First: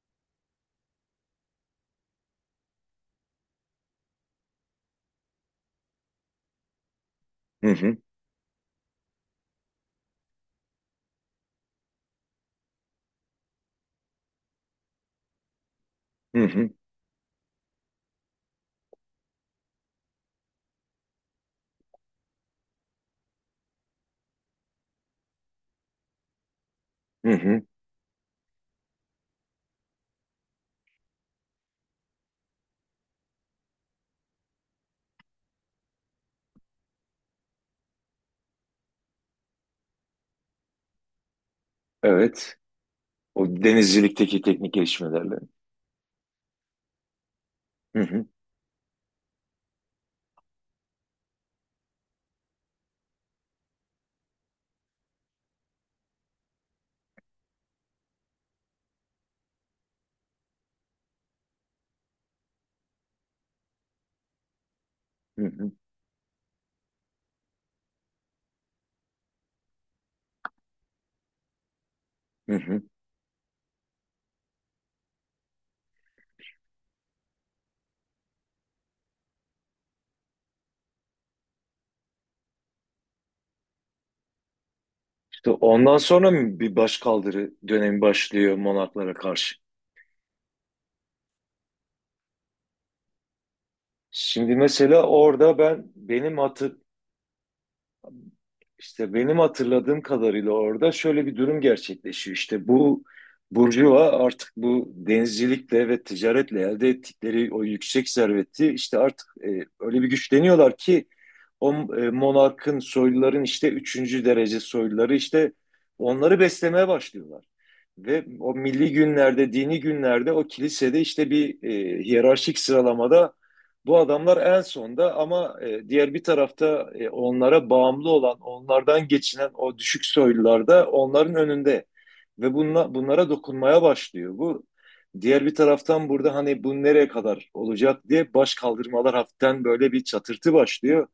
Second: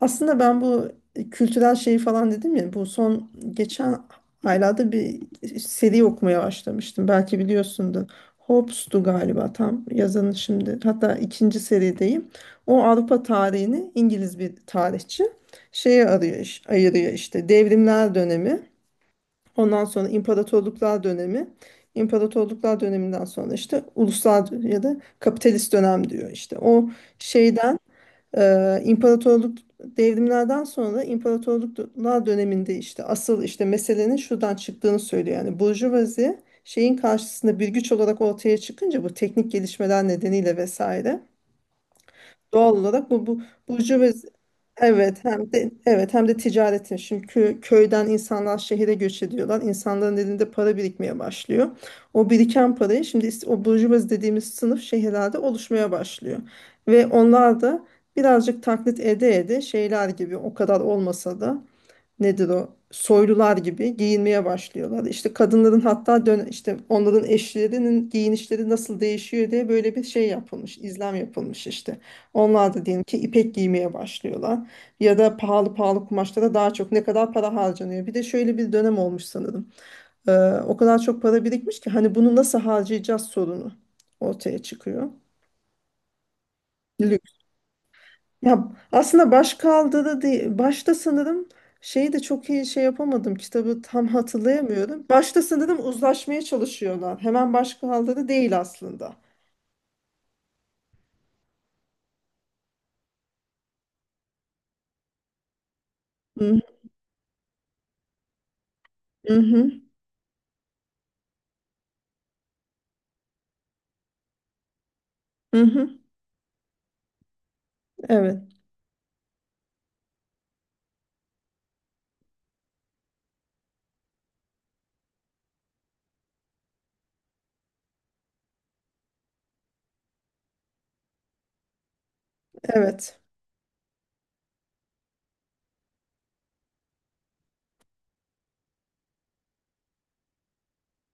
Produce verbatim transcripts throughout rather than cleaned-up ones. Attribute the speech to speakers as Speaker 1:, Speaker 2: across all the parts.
Speaker 1: Aslında ben bu kültürel şeyi falan dedim ya, bu son geçen aylarda bir seri okumaya başlamıştım. Belki
Speaker 2: Hı hı,
Speaker 1: biliyorsundur. Hobbes'tu galiba tam yazanı şimdi. Hatta ikinci serideyim. O Avrupa tarihini İngiliz bir tarihçi şeye arıyor,
Speaker 2: hı
Speaker 1: iş-
Speaker 2: hı,
Speaker 1: ayırıyor işte: devrimler dönemi, ondan sonra imparatorluklar dönemi, imparatorluklar döneminden sonra işte uluslar ya da kapitalist dönem diyor işte. O
Speaker 2: hı hı.
Speaker 1: şeyden ee, imparatorluk devrimlerden sonra imparatorluklar döneminde işte asıl işte meselenin şuradan çıktığını söylüyor. Yani burjuvazi şeyin karşısında bir güç olarak ortaya çıkınca, bu teknik gelişmeler nedeniyle vesaire.
Speaker 2: Evet.
Speaker 1: Doğal olarak bu bu
Speaker 2: O
Speaker 1: burcu ve
Speaker 2: denizcilikteki teknik
Speaker 1: evet,
Speaker 2: gelişmelerle.
Speaker 1: hem de evet, hem de ticaretin şimdi kö-
Speaker 2: Hı
Speaker 1: köyden
Speaker 2: hı,
Speaker 1: insanlar şehire göç ediyorlar. İnsanların elinde para birikmeye başlıyor. O biriken parayı şimdi is- o burjuvazi dediğimiz sınıf şehirlerde oluşmaya başlıyor. Ve onlar da birazcık taklit ede ede, şeyler gibi o kadar olmasa da, nedir, o soylular gibi giyinmeye başlıyorlar. İşte
Speaker 2: hı hı,
Speaker 1: kadınların, hatta dön işte onların eşlerinin giyinişleri nasıl değişiyor diye böyle bir şey yapılmış, izlem yapılmış işte.
Speaker 2: hı
Speaker 1: Onlar
Speaker 2: hı.
Speaker 1: da diyelim ki ipek giymeye başlıyorlar ya da pahalı pahalı kumaşlara daha çok ne kadar para harcanıyor. Bir de şöyle bir dönem olmuş sanırım. Ee, O kadar çok para birikmiş ki hani bunu nasıl harcayacağız sorunu ortaya çıkıyor.
Speaker 2: İşte ondan sonra mı bir başkaldırı dönemi başlıyor
Speaker 1: Ya
Speaker 2: Monaklara
Speaker 1: aslında baş
Speaker 2: karşı?
Speaker 1: kaldı da değil. Başta sanırım şeyi de çok iyi şey yapamadım. Kitabı tam
Speaker 2: Şimdi mesela
Speaker 1: hatırlayamıyorum. Başta
Speaker 2: orada
Speaker 1: sanırım
Speaker 2: ben benim
Speaker 1: uzlaşmaya
Speaker 2: hatır,
Speaker 1: çalışıyorlar. Hemen başkaldı da değil aslında.
Speaker 2: İşte benim hatırladığım kadarıyla orada şöyle bir durum gerçekleşiyor. İşte bu burjuva artık bu denizcilikle ve
Speaker 1: Hı
Speaker 2: ticaretle elde ettikleri o yüksek serveti işte
Speaker 1: hı
Speaker 2: artık e,
Speaker 1: hı.
Speaker 2: öyle bir güçleniyorlar ki o e, monarkın soyluların işte üçüncü derece soyluları işte
Speaker 1: Hı.
Speaker 2: onları beslemeye başlıyorlar. Ve
Speaker 1: Evet.
Speaker 2: o milli günlerde, dini günlerde o kilisede işte bir e, hiyerarşik sıralamada bu adamlar en sonda ama e, diğer bir tarafta e, onlara bağımlı olan, onlardan geçinen o düşük soylular da onların önünde ve bunla,
Speaker 1: Evet.
Speaker 2: bunlara dokunmaya başlıyor. Bu diğer bir taraftan burada hani bu nereye kadar olacak diye baş kaldırmalar hafiften böyle bir çatırtı başlıyor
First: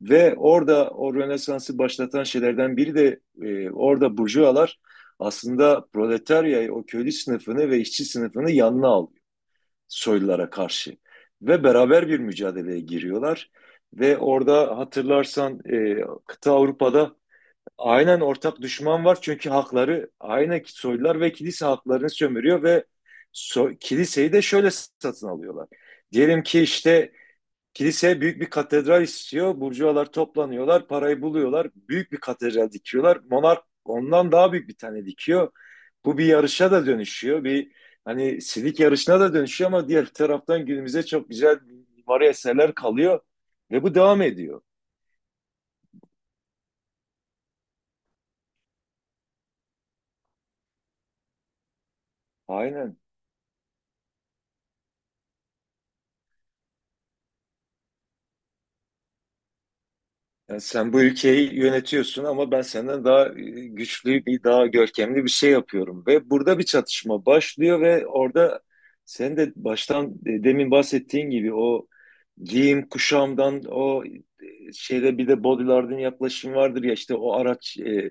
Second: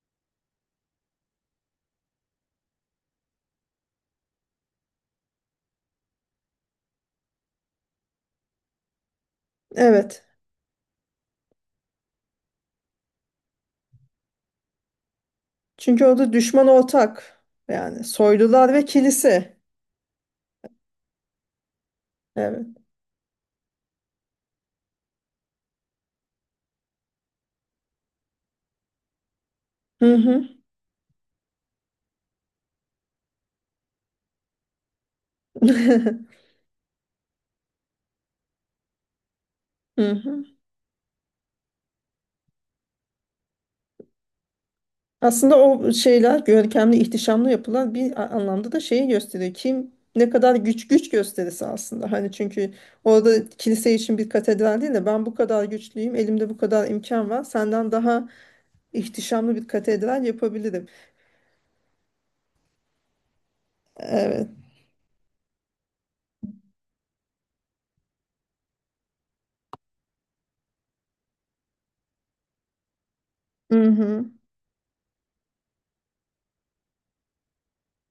Speaker 2: ve orada o Rönesans'ı başlatan şeylerden biri de e, orada burjuvalar aslında proletaryayı, o köylü sınıfını ve işçi sınıfını yanına alıyor
Speaker 1: Evet.
Speaker 2: soylulara karşı ve beraber bir mücadeleye giriyorlar. Ve orada hatırlarsan e,
Speaker 1: Çünkü orada
Speaker 2: kıta
Speaker 1: düşman
Speaker 2: Avrupa'da
Speaker 1: ortak. Yani
Speaker 2: aynen ortak
Speaker 1: soylular ve
Speaker 2: düşman var çünkü
Speaker 1: kilise.
Speaker 2: hakları aynen soylular ve kilise haklarını sömürüyor
Speaker 1: Evet.
Speaker 2: ve so- kiliseyi de şöyle satın alıyorlar. Diyelim ki işte kilise büyük bir katedral istiyor. Burjuvalar
Speaker 1: Hı hı.
Speaker 2: toplanıyorlar, parayı buluyorlar. Büyük bir katedral dikiyorlar. Monark ondan daha büyük bir tane dikiyor. Bu bir yarışa da dönüşüyor. Bir hani silik yarışına da dönüşüyor ama diğer
Speaker 1: Hı hı.
Speaker 2: taraftan günümüze çok güzel mimari eserler kalıyor ve bu devam ediyor.
Speaker 1: Aslında o şeyler görkemli, ihtişamlı yapılan bir a- anlamda da şeyi gösteriyor. Kim ne kadar güç, güç gösterisi aslında. Hani çünkü
Speaker 2: Aynen.
Speaker 1: orada kilise için bir katedral değil de, ben bu kadar güçlüyüm, elimde bu kadar imkan var. Senden daha ihtişamlı bir katedral
Speaker 2: Yani
Speaker 1: yapabilirim.
Speaker 2: sen bu ülkeyi yönetiyorsun ama ben senden daha e, güçlü bir,
Speaker 1: Evet.
Speaker 2: daha görkemli bir şey yapıyorum. Ve burada bir çatışma başlıyor ve orada sen de baştan e, demin bahsettiğin gibi o giyim kuşamdan
Speaker 1: Hı
Speaker 2: o
Speaker 1: hı.
Speaker 2: e, şeyde bir de bodylardın yaklaşım vardır ya işte o araç e,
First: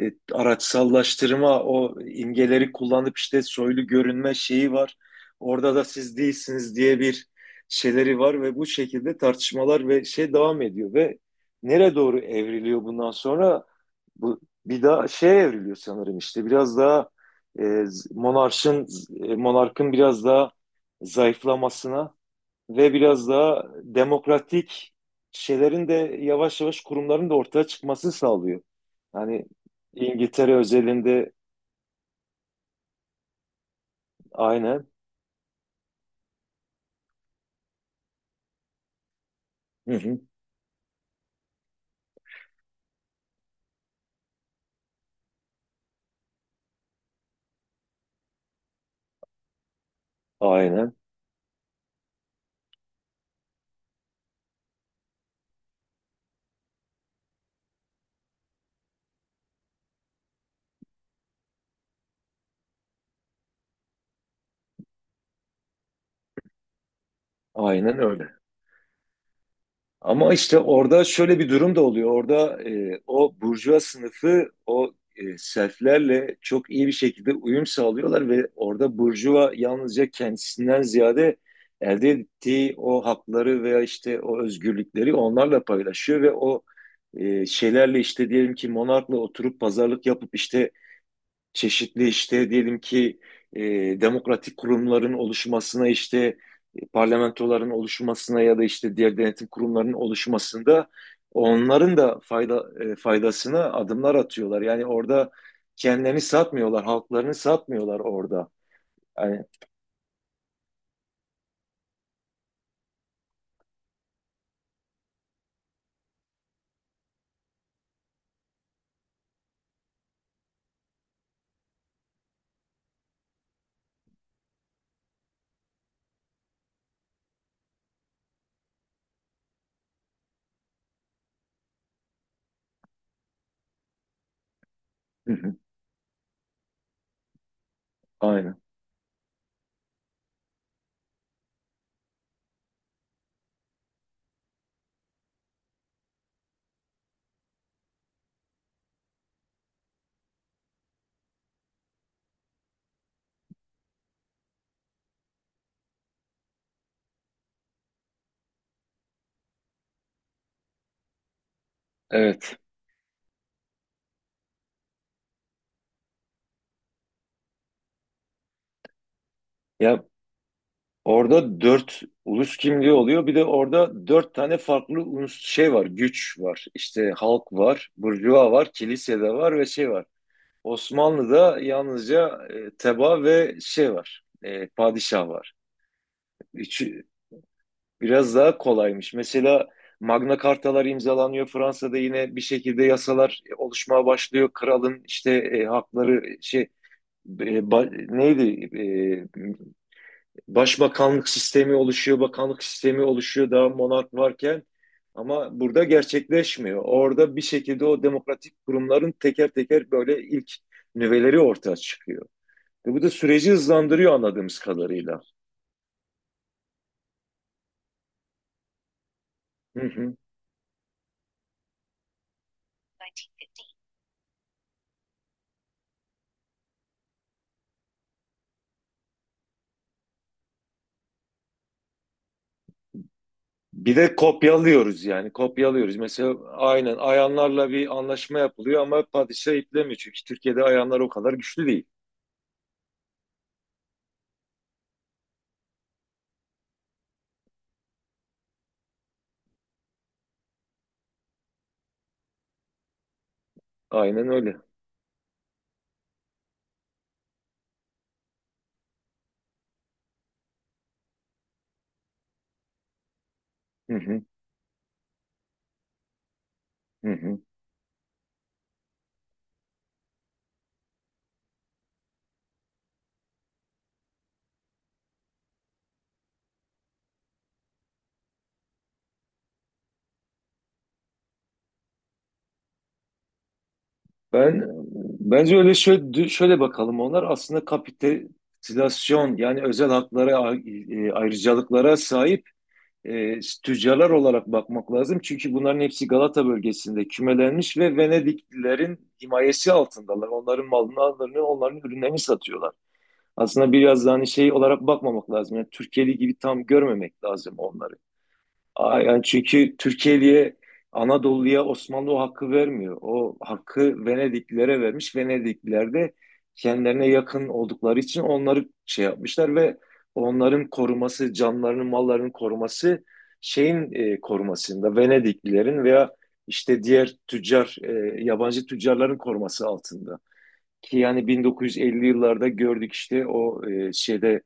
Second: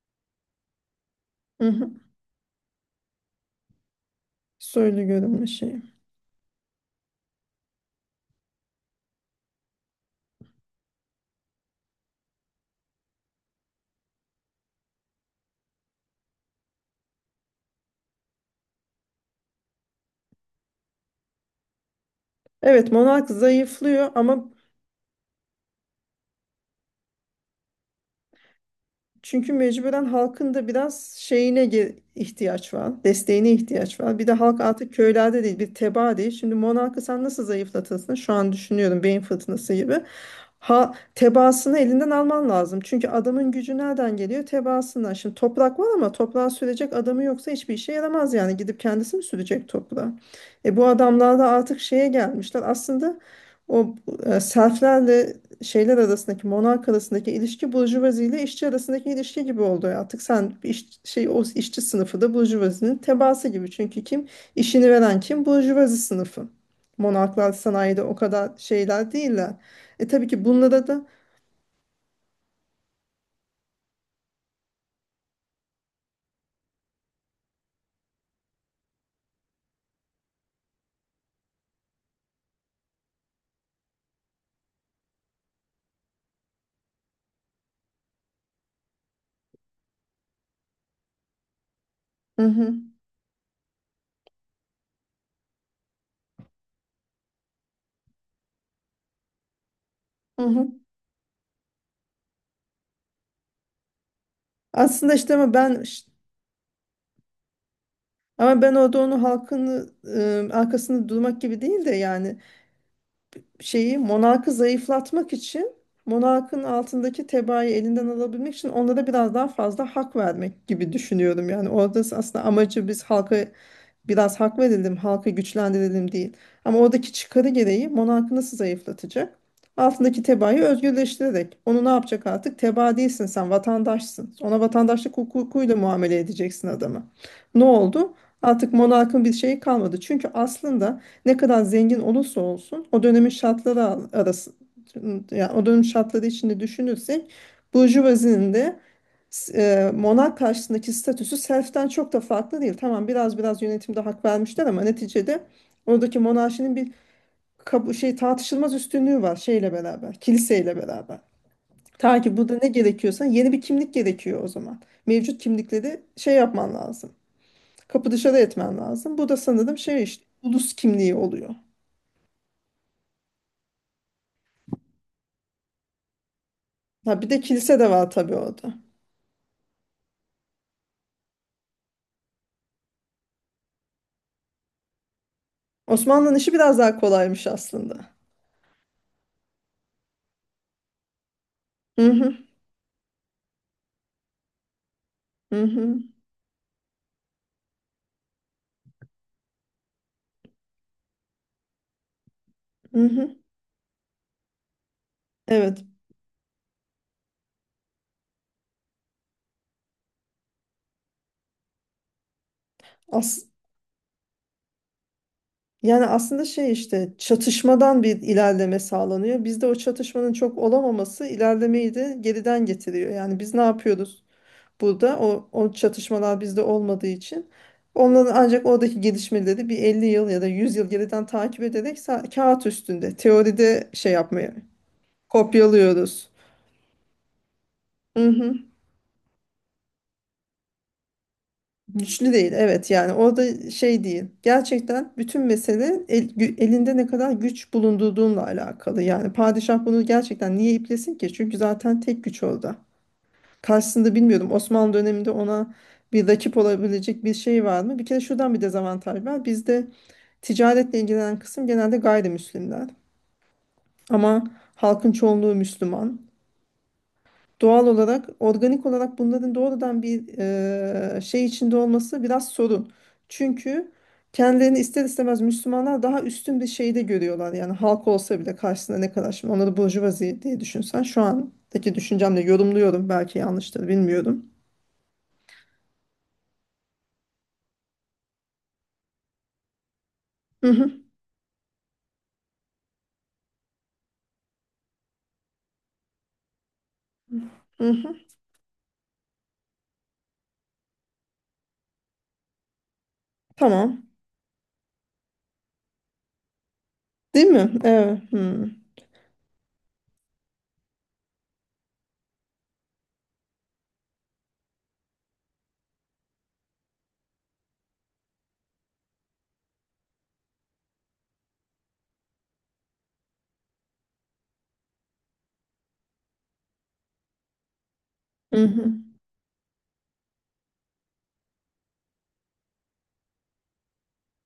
Speaker 2: e, araçsallaştırma
Speaker 1: Hı hı.
Speaker 2: o imgeleri kullanıp işte soylu görünme şeyi var.
Speaker 1: Soylu görünme
Speaker 2: Orada
Speaker 1: şeyi.
Speaker 2: da siz değilsiniz diye bir şeyleri var ve bu şekilde tartışmalar ve şey devam ediyor ve nereye doğru evriliyor bundan sonra? Bu bir daha şey evriliyor sanırım işte biraz daha e, monarşın e, monarkın biraz daha zayıflamasına
Speaker 1: Evet,
Speaker 2: ve biraz
Speaker 1: monark
Speaker 2: daha
Speaker 1: zayıflıyor ama
Speaker 2: demokratik şeylerin de yavaş yavaş kurumların da ortaya çıkması sağlıyor. Yani
Speaker 1: çünkü mecburen halkın
Speaker 2: İngiltere
Speaker 1: da biraz
Speaker 2: özelinde
Speaker 1: şeyine ge- ihtiyaç var, desteğine ihtiyaç var. Bir de halk
Speaker 2: aynen.
Speaker 1: artık köylerde değil, bir tebaa değil. Şimdi monarkı sen nasıl zayıflatırsın? Şu an düşünüyorum, beyin fırtınası
Speaker 2: Hı
Speaker 1: gibi.
Speaker 2: hı.
Speaker 1: Ha, tebaasını elinden alman lazım. Çünkü adamın gücü nereden geliyor? Tebaasından. Şimdi toprak var ama toprağa sürecek adamı yoksa hiçbir işe yaramaz yani. Gidip kendisi mi sürecek toprağa? E bu
Speaker 2: Aynen.
Speaker 1: adamlar da artık şeye gelmişler. Aslında o e, serflerle şeyler arasındaki, monark arasındaki ilişki, burjuvazi ile işçi arasındaki ilişki gibi oldu. Artık sen iş, şey, o işçi sınıfı da burjuvazinin tebaası gibi. Çünkü kim işini veren? Kim? Burjuvazi sınıfı. Monarklar
Speaker 2: Aynen
Speaker 1: sanayide o
Speaker 2: öyle.
Speaker 1: kadar şeyler değiller. E tabii
Speaker 2: Ama
Speaker 1: ki
Speaker 2: işte
Speaker 1: bunlara
Speaker 2: orada
Speaker 1: da
Speaker 2: şöyle bir durum da oluyor. Orada e, o burjuva sınıfı o e, selflerle çok iyi bir şekilde uyum sağlıyorlar ve orada burjuva yalnızca kendisinden ziyade elde ettiği o hakları veya işte o özgürlükleri onlarla paylaşıyor ve o e, şeylerle işte diyelim ki monarkla oturup pazarlık yapıp işte çeşitli
Speaker 1: hı
Speaker 2: işte
Speaker 1: hı,
Speaker 2: diyelim ki e, demokratik kurumların oluşmasına işte e, parlamentoların oluşmasına ya da işte diğer denetim kurumlarının
Speaker 1: hı hı.
Speaker 2: oluşmasında onların da fayda e, faydasına adımlar atıyorlar. Yani
Speaker 1: Aslında
Speaker 2: orada
Speaker 1: işte ama ben
Speaker 2: kendilerini satmıyorlar, halklarını satmıyorlar orada.
Speaker 1: ama ben orada onu
Speaker 2: Yani,
Speaker 1: halkın e, arkasında durmak gibi değil de, yani şeyi, monarkı zayıflatmak için monarkın altındaki tebaayı elinden alabilmek için onlara biraz daha fazla hak vermek gibi düşünüyorum. Yani orada aslında amacı biz halka biraz hak verelim, halkı güçlendirelim değil. Ama oradaki çıkarı gereği monarkı nasıl zayıflatacak? Altındaki tebaayı özgürleştirerek. Onu ne yapacak artık? Tebaa değilsin sen, vatandaşsın. Ona vatandaşlık
Speaker 2: hı hı,
Speaker 1: hukukuyla muamele edeceksin adamı. Ne oldu?
Speaker 2: aynen.
Speaker 1: Artık monarkın bir şeyi kalmadı. Çünkü aslında ne kadar zengin olursa olsun o dönemin şartları arası, yani o dönemin şartları içinde düşünürsek, burjuvazinin de s- e, monark karşısındaki statüsü self'ten çok da farklı değil. Tamam, biraz biraz yönetimde hak vermişler ama neticede oradaki monarşinin bir kabu- şey, tartışılmaz üstünlüğü var, şeyle beraber, kiliseyle beraber. Ta ki
Speaker 2: Evet.
Speaker 1: burada ne gerekiyorsa, yeni bir kimlik gerekiyor o zaman. Mevcut kimlikleri şey yapman lazım. Kapı dışarı etmen lazım. Bu da sanırım şey
Speaker 2: Ya
Speaker 1: işte, ulus kimliği oluyor.
Speaker 2: orada dört ulus kimliği oluyor. Bir de orada dört tane farklı ulus şey var, güç var. İşte
Speaker 1: Ha bir de
Speaker 2: halk
Speaker 1: kilise de
Speaker 2: var,
Speaker 1: var tabii
Speaker 2: burjuva var,
Speaker 1: orada.
Speaker 2: kilise de var ve şey var. Osmanlı'da yalnızca e, teba ve şey var. E, padişah var.
Speaker 1: Osmanlı'nın işi biraz daha
Speaker 2: Üçü
Speaker 1: kolaymış aslında.
Speaker 2: biraz daha kolaymış. Mesela Magna Cartalar imzalanıyor. Fransa'da
Speaker 1: Hı hı.
Speaker 2: yine bir şekilde yasalar e, oluşmaya başlıyor. Kralın işte
Speaker 1: Hı
Speaker 2: e,
Speaker 1: hı.
Speaker 2: hakları şey e, ba- neydi? E, başbakanlık sistemi oluşuyor, bakanlık
Speaker 1: Hı
Speaker 2: sistemi
Speaker 1: hı.
Speaker 2: oluşuyor daha monark varken ama
Speaker 1: Evet.
Speaker 2: burada gerçekleşmiyor. Orada bir şekilde o demokratik kurumların teker teker böyle ilk nüveleri ortaya çıkıyor. Ve bu da
Speaker 1: As-
Speaker 2: süreci hızlandırıyor anladığımız kadarıyla.
Speaker 1: Yani aslında şey işte, çatışmadan bir ilerleme sağlanıyor. Bizde o
Speaker 2: Hı hı.
Speaker 1: çatışmanın çok olamaması ilerlemeyi de geriden getiriyor. Yani biz ne yapıyoruz burada? O, o çatışmalar bizde olmadığı için onların ancak oradaki gelişmeleri bir elli yıl ya da yüz yıl geriden takip ederek sa- kağıt üstünde teoride
Speaker 2: Bir
Speaker 1: şey
Speaker 2: de
Speaker 1: yapmaya
Speaker 2: kopyalıyoruz yani kopyalıyoruz.
Speaker 1: kopyalıyoruz.
Speaker 2: Mesela aynen ayanlarla bir
Speaker 1: Hı
Speaker 2: anlaşma
Speaker 1: hı.
Speaker 2: yapılıyor ama padişah iplemiyor. Çünkü Türkiye'de ayanlar o kadar güçlü değil.
Speaker 1: Güçlü değil, evet. Yani orada şey değil, gerçekten bütün mesele el- gü- elinde ne kadar güç bulundurduğunla alakalı. Yani padişah bunu gerçekten niye iplesin ki, çünkü zaten tek güç orada, karşısında
Speaker 2: Aynen
Speaker 1: bilmiyorum
Speaker 2: öyle.
Speaker 1: Osmanlı döneminde ona bir rakip olabilecek bir şey var mı. Bir kere şuradan bir dezavantaj var bizde: ticaretle ilgilenen kısım genelde gayrimüslimler
Speaker 2: Hı hı,
Speaker 1: ama halkın çoğunluğu Müslüman.
Speaker 2: hı hı.
Speaker 1: Doğal olarak, organik olarak bunların doğrudan bir e, şey içinde olması biraz sorun. Çünkü kendilerini ister istemez Müslümanlar daha üstün bir şeyde görüyorlar. Yani halk olsa bile karşısında ne kadar, şimdi onları burjuvazi diye düşünsen, şu andaki düşüncemle yorumluyorum. Belki yanlıştır, bilmiyorum.
Speaker 2: Ben bence öyle şöyle, şöyle bakalım onlar aslında kapitülasyon yani özel haklara ay-
Speaker 1: Hı hı,
Speaker 2: e, ayrıcalıklara sahip e, tüccarlar olarak bakmak lazım. Çünkü bunların hepsi Galata bölgesinde kümelenmiş
Speaker 1: hı
Speaker 2: ve
Speaker 1: hı.
Speaker 2: Venediklilerin himayesi altındalar. Onların mallarını, onların ürünlerini satıyorlar. Aslında biraz
Speaker 1: Tamam.
Speaker 2: daha hani şey olarak bakmamak lazım. Yani Türkiye'li gibi tam görmemek
Speaker 1: Değil
Speaker 2: lazım
Speaker 1: mi?
Speaker 2: onları.
Speaker 1: Evet. Hı
Speaker 2: Aa, yani çünkü Türkiye'liye Anadolu'ya Osmanlı o hakkı vermiyor. O hakkı Venediklilere vermiş. Venedikliler de kendilerine yakın oldukları için onları şey yapmışlar ve onların koruması, canlarının, mallarının koruması şeyin e, korumasında Venediklilerin veya işte diğer tüccar, e,
Speaker 1: hı.
Speaker 2: yabancı
Speaker 1: Hı.
Speaker 2: tüccarların koruması altında. Ki yani bin dokuz yüz elli yıllarda gördük işte o e, şeyde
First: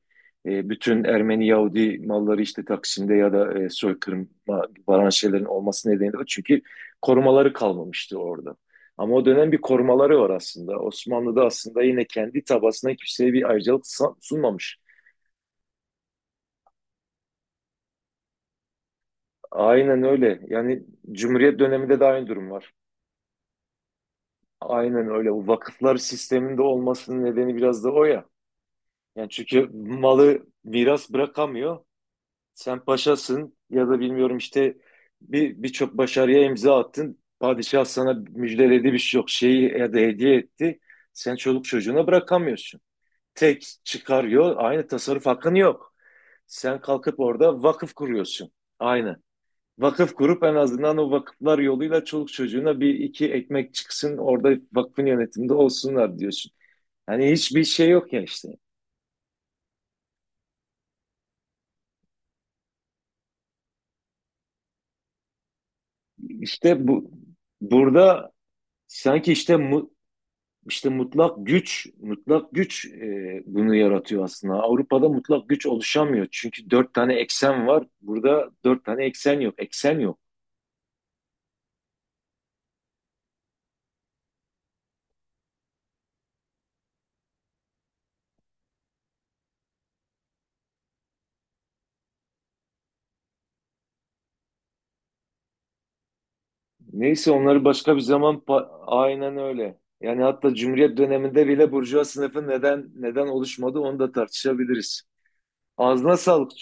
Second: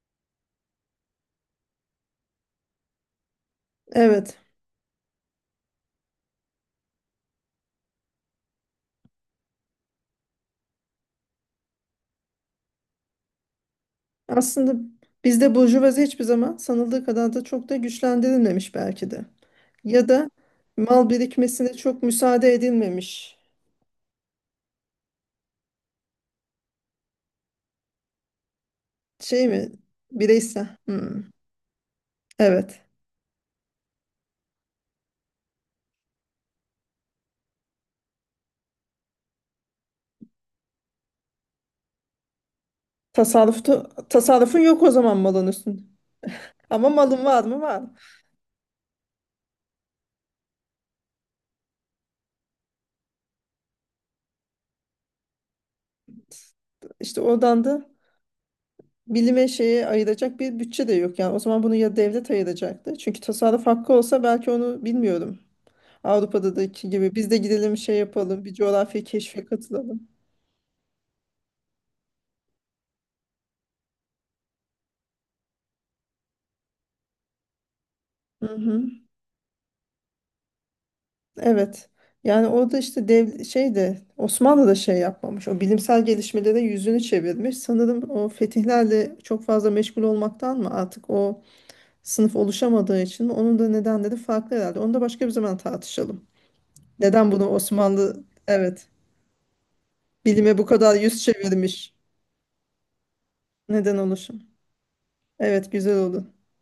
Speaker 2: e, bütün Ermeni Yahudi malları işte Taksim'de ya da e,
Speaker 1: Evet.
Speaker 2: soykırıma varan şeylerin olması nedeni de o. Çünkü korumaları kalmamıştı orada. Ama o dönem bir korumaları var aslında. Osmanlı'da aslında yine kendi tabasına kimseye bir ayrıcalık sa-
Speaker 1: Aslında
Speaker 2: sunmamış.
Speaker 1: bizde burjuvazi hiçbir zaman sanıldığı kadar da çok da güçlendirilmemiş belki de.
Speaker 2: Aynen
Speaker 1: Ya da
Speaker 2: öyle. Yani
Speaker 1: mal
Speaker 2: Cumhuriyet
Speaker 1: birikmesine
Speaker 2: döneminde
Speaker 1: çok
Speaker 2: de aynı durum
Speaker 1: müsaade
Speaker 2: var.
Speaker 1: edilmemiş.
Speaker 2: Aynen öyle. Bu vakıflar sisteminde olmasının nedeni biraz da o ya. Yani
Speaker 1: Şey
Speaker 2: çünkü
Speaker 1: mi,
Speaker 2: malı
Speaker 1: bireysel?
Speaker 2: miras
Speaker 1: Hmm.
Speaker 2: bırakamıyor. Sen
Speaker 1: Evet.
Speaker 2: paşasın ya da bilmiyorum işte bir birçok başarıya imza attın. Padişah sana müjdeledi bir şey yok şeyi ya da hediye etti. Sen çoluk çocuğuna bırakamıyorsun. Tek
Speaker 1: Tasarrufta,
Speaker 2: çıkarıyor
Speaker 1: tasarrufun yok
Speaker 2: aynı
Speaker 1: o zaman
Speaker 2: tasarruf
Speaker 1: malın
Speaker 2: hakkın
Speaker 1: üstünde.
Speaker 2: yok. Sen
Speaker 1: Ama
Speaker 2: kalkıp
Speaker 1: malın var mı?
Speaker 2: orada
Speaker 1: Var.
Speaker 2: vakıf kuruyorsun. Aynı. Vakıf kurup en azından o vakıflar yoluyla çoluk çocuğuna bir iki ekmek çıksın orada vakfın yönetiminde olsunlar diyorsun.
Speaker 1: İşte
Speaker 2: Yani hiçbir
Speaker 1: oradan da
Speaker 2: şey yok ya işte.
Speaker 1: bilime, şeye ayıracak bir bütçe de yok. Yani o zaman bunu ya devlet ayıracaktı. Çünkü tasarruf hakkı olsa belki, onu bilmiyorum.
Speaker 2: İşte
Speaker 1: Avrupa'daki
Speaker 2: bu
Speaker 1: gibi biz de gidelim şey
Speaker 2: burada
Speaker 1: yapalım, bir coğrafya
Speaker 2: sanki
Speaker 1: keşfe
Speaker 2: işte mu-
Speaker 1: katılalım.
Speaker 2: İşte mutlak güç, mutlak güç e, bunu yaratıyor aslında. Avrupa'da mutlak güç oluşamıyor. Çünkü dört tane eksen var.
Speaker 1: Hı
Speaker 2: Burada dört
Speaker 1: hı.
Speaker 2: tane eksen yok. Eksen yok.
Speaker 1: Evet. Yani orada işte dev şey de, Osmanlı da şey yapmamış. O bilimsel gelişmelere yüzünü çevirmiş. Sanırım o fetihlerle çok fazla meşgul olmaktan mı, artık o sınıf oluşamadığı için mi? Onun da nedenleri farklı herhalde. Onu da başka bir zaman tartışalım.
Speaker 2: Neyse
Speaker 1: Neden bunu
Speaker 2: onları başka bir
Speaker 1: Osmanlı,
Speaker 2: zaman pa-
Speaker 1: evet,
Speaker 2: aynen öyle. Yani hatta
Speaker 1: bilime bu kadar
Speaker 2: Cumhuriyet
Speaker 1: yüz
Speaker 2: döneminde bile
Speaker 1: çevirmiş?
Speaker 2: burjuva sınıfı neden neden oluşmadı
Speaker 1: Neden
Speaker 2: onu da
Speaker 1: oluşum?
Speaker 2: tartışabiliriz.
Speaker 1: Evet, güzel
Speaker 2: Ağzına
Speaker 1: oldu.
Speaker 2: sağlık.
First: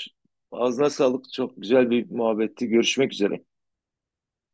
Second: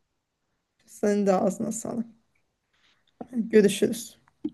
Speaker 2: Ağzına sağlık.
Speaker 1: Senin de
Speaker 2: Çok
Speaker 1: ağzına
Speaker 2: güzel
Speaker 1: sağlık.
Speaker 2: bir muhabbetti. Görüşmek üzere.
Speaker 1: Görüşürüz.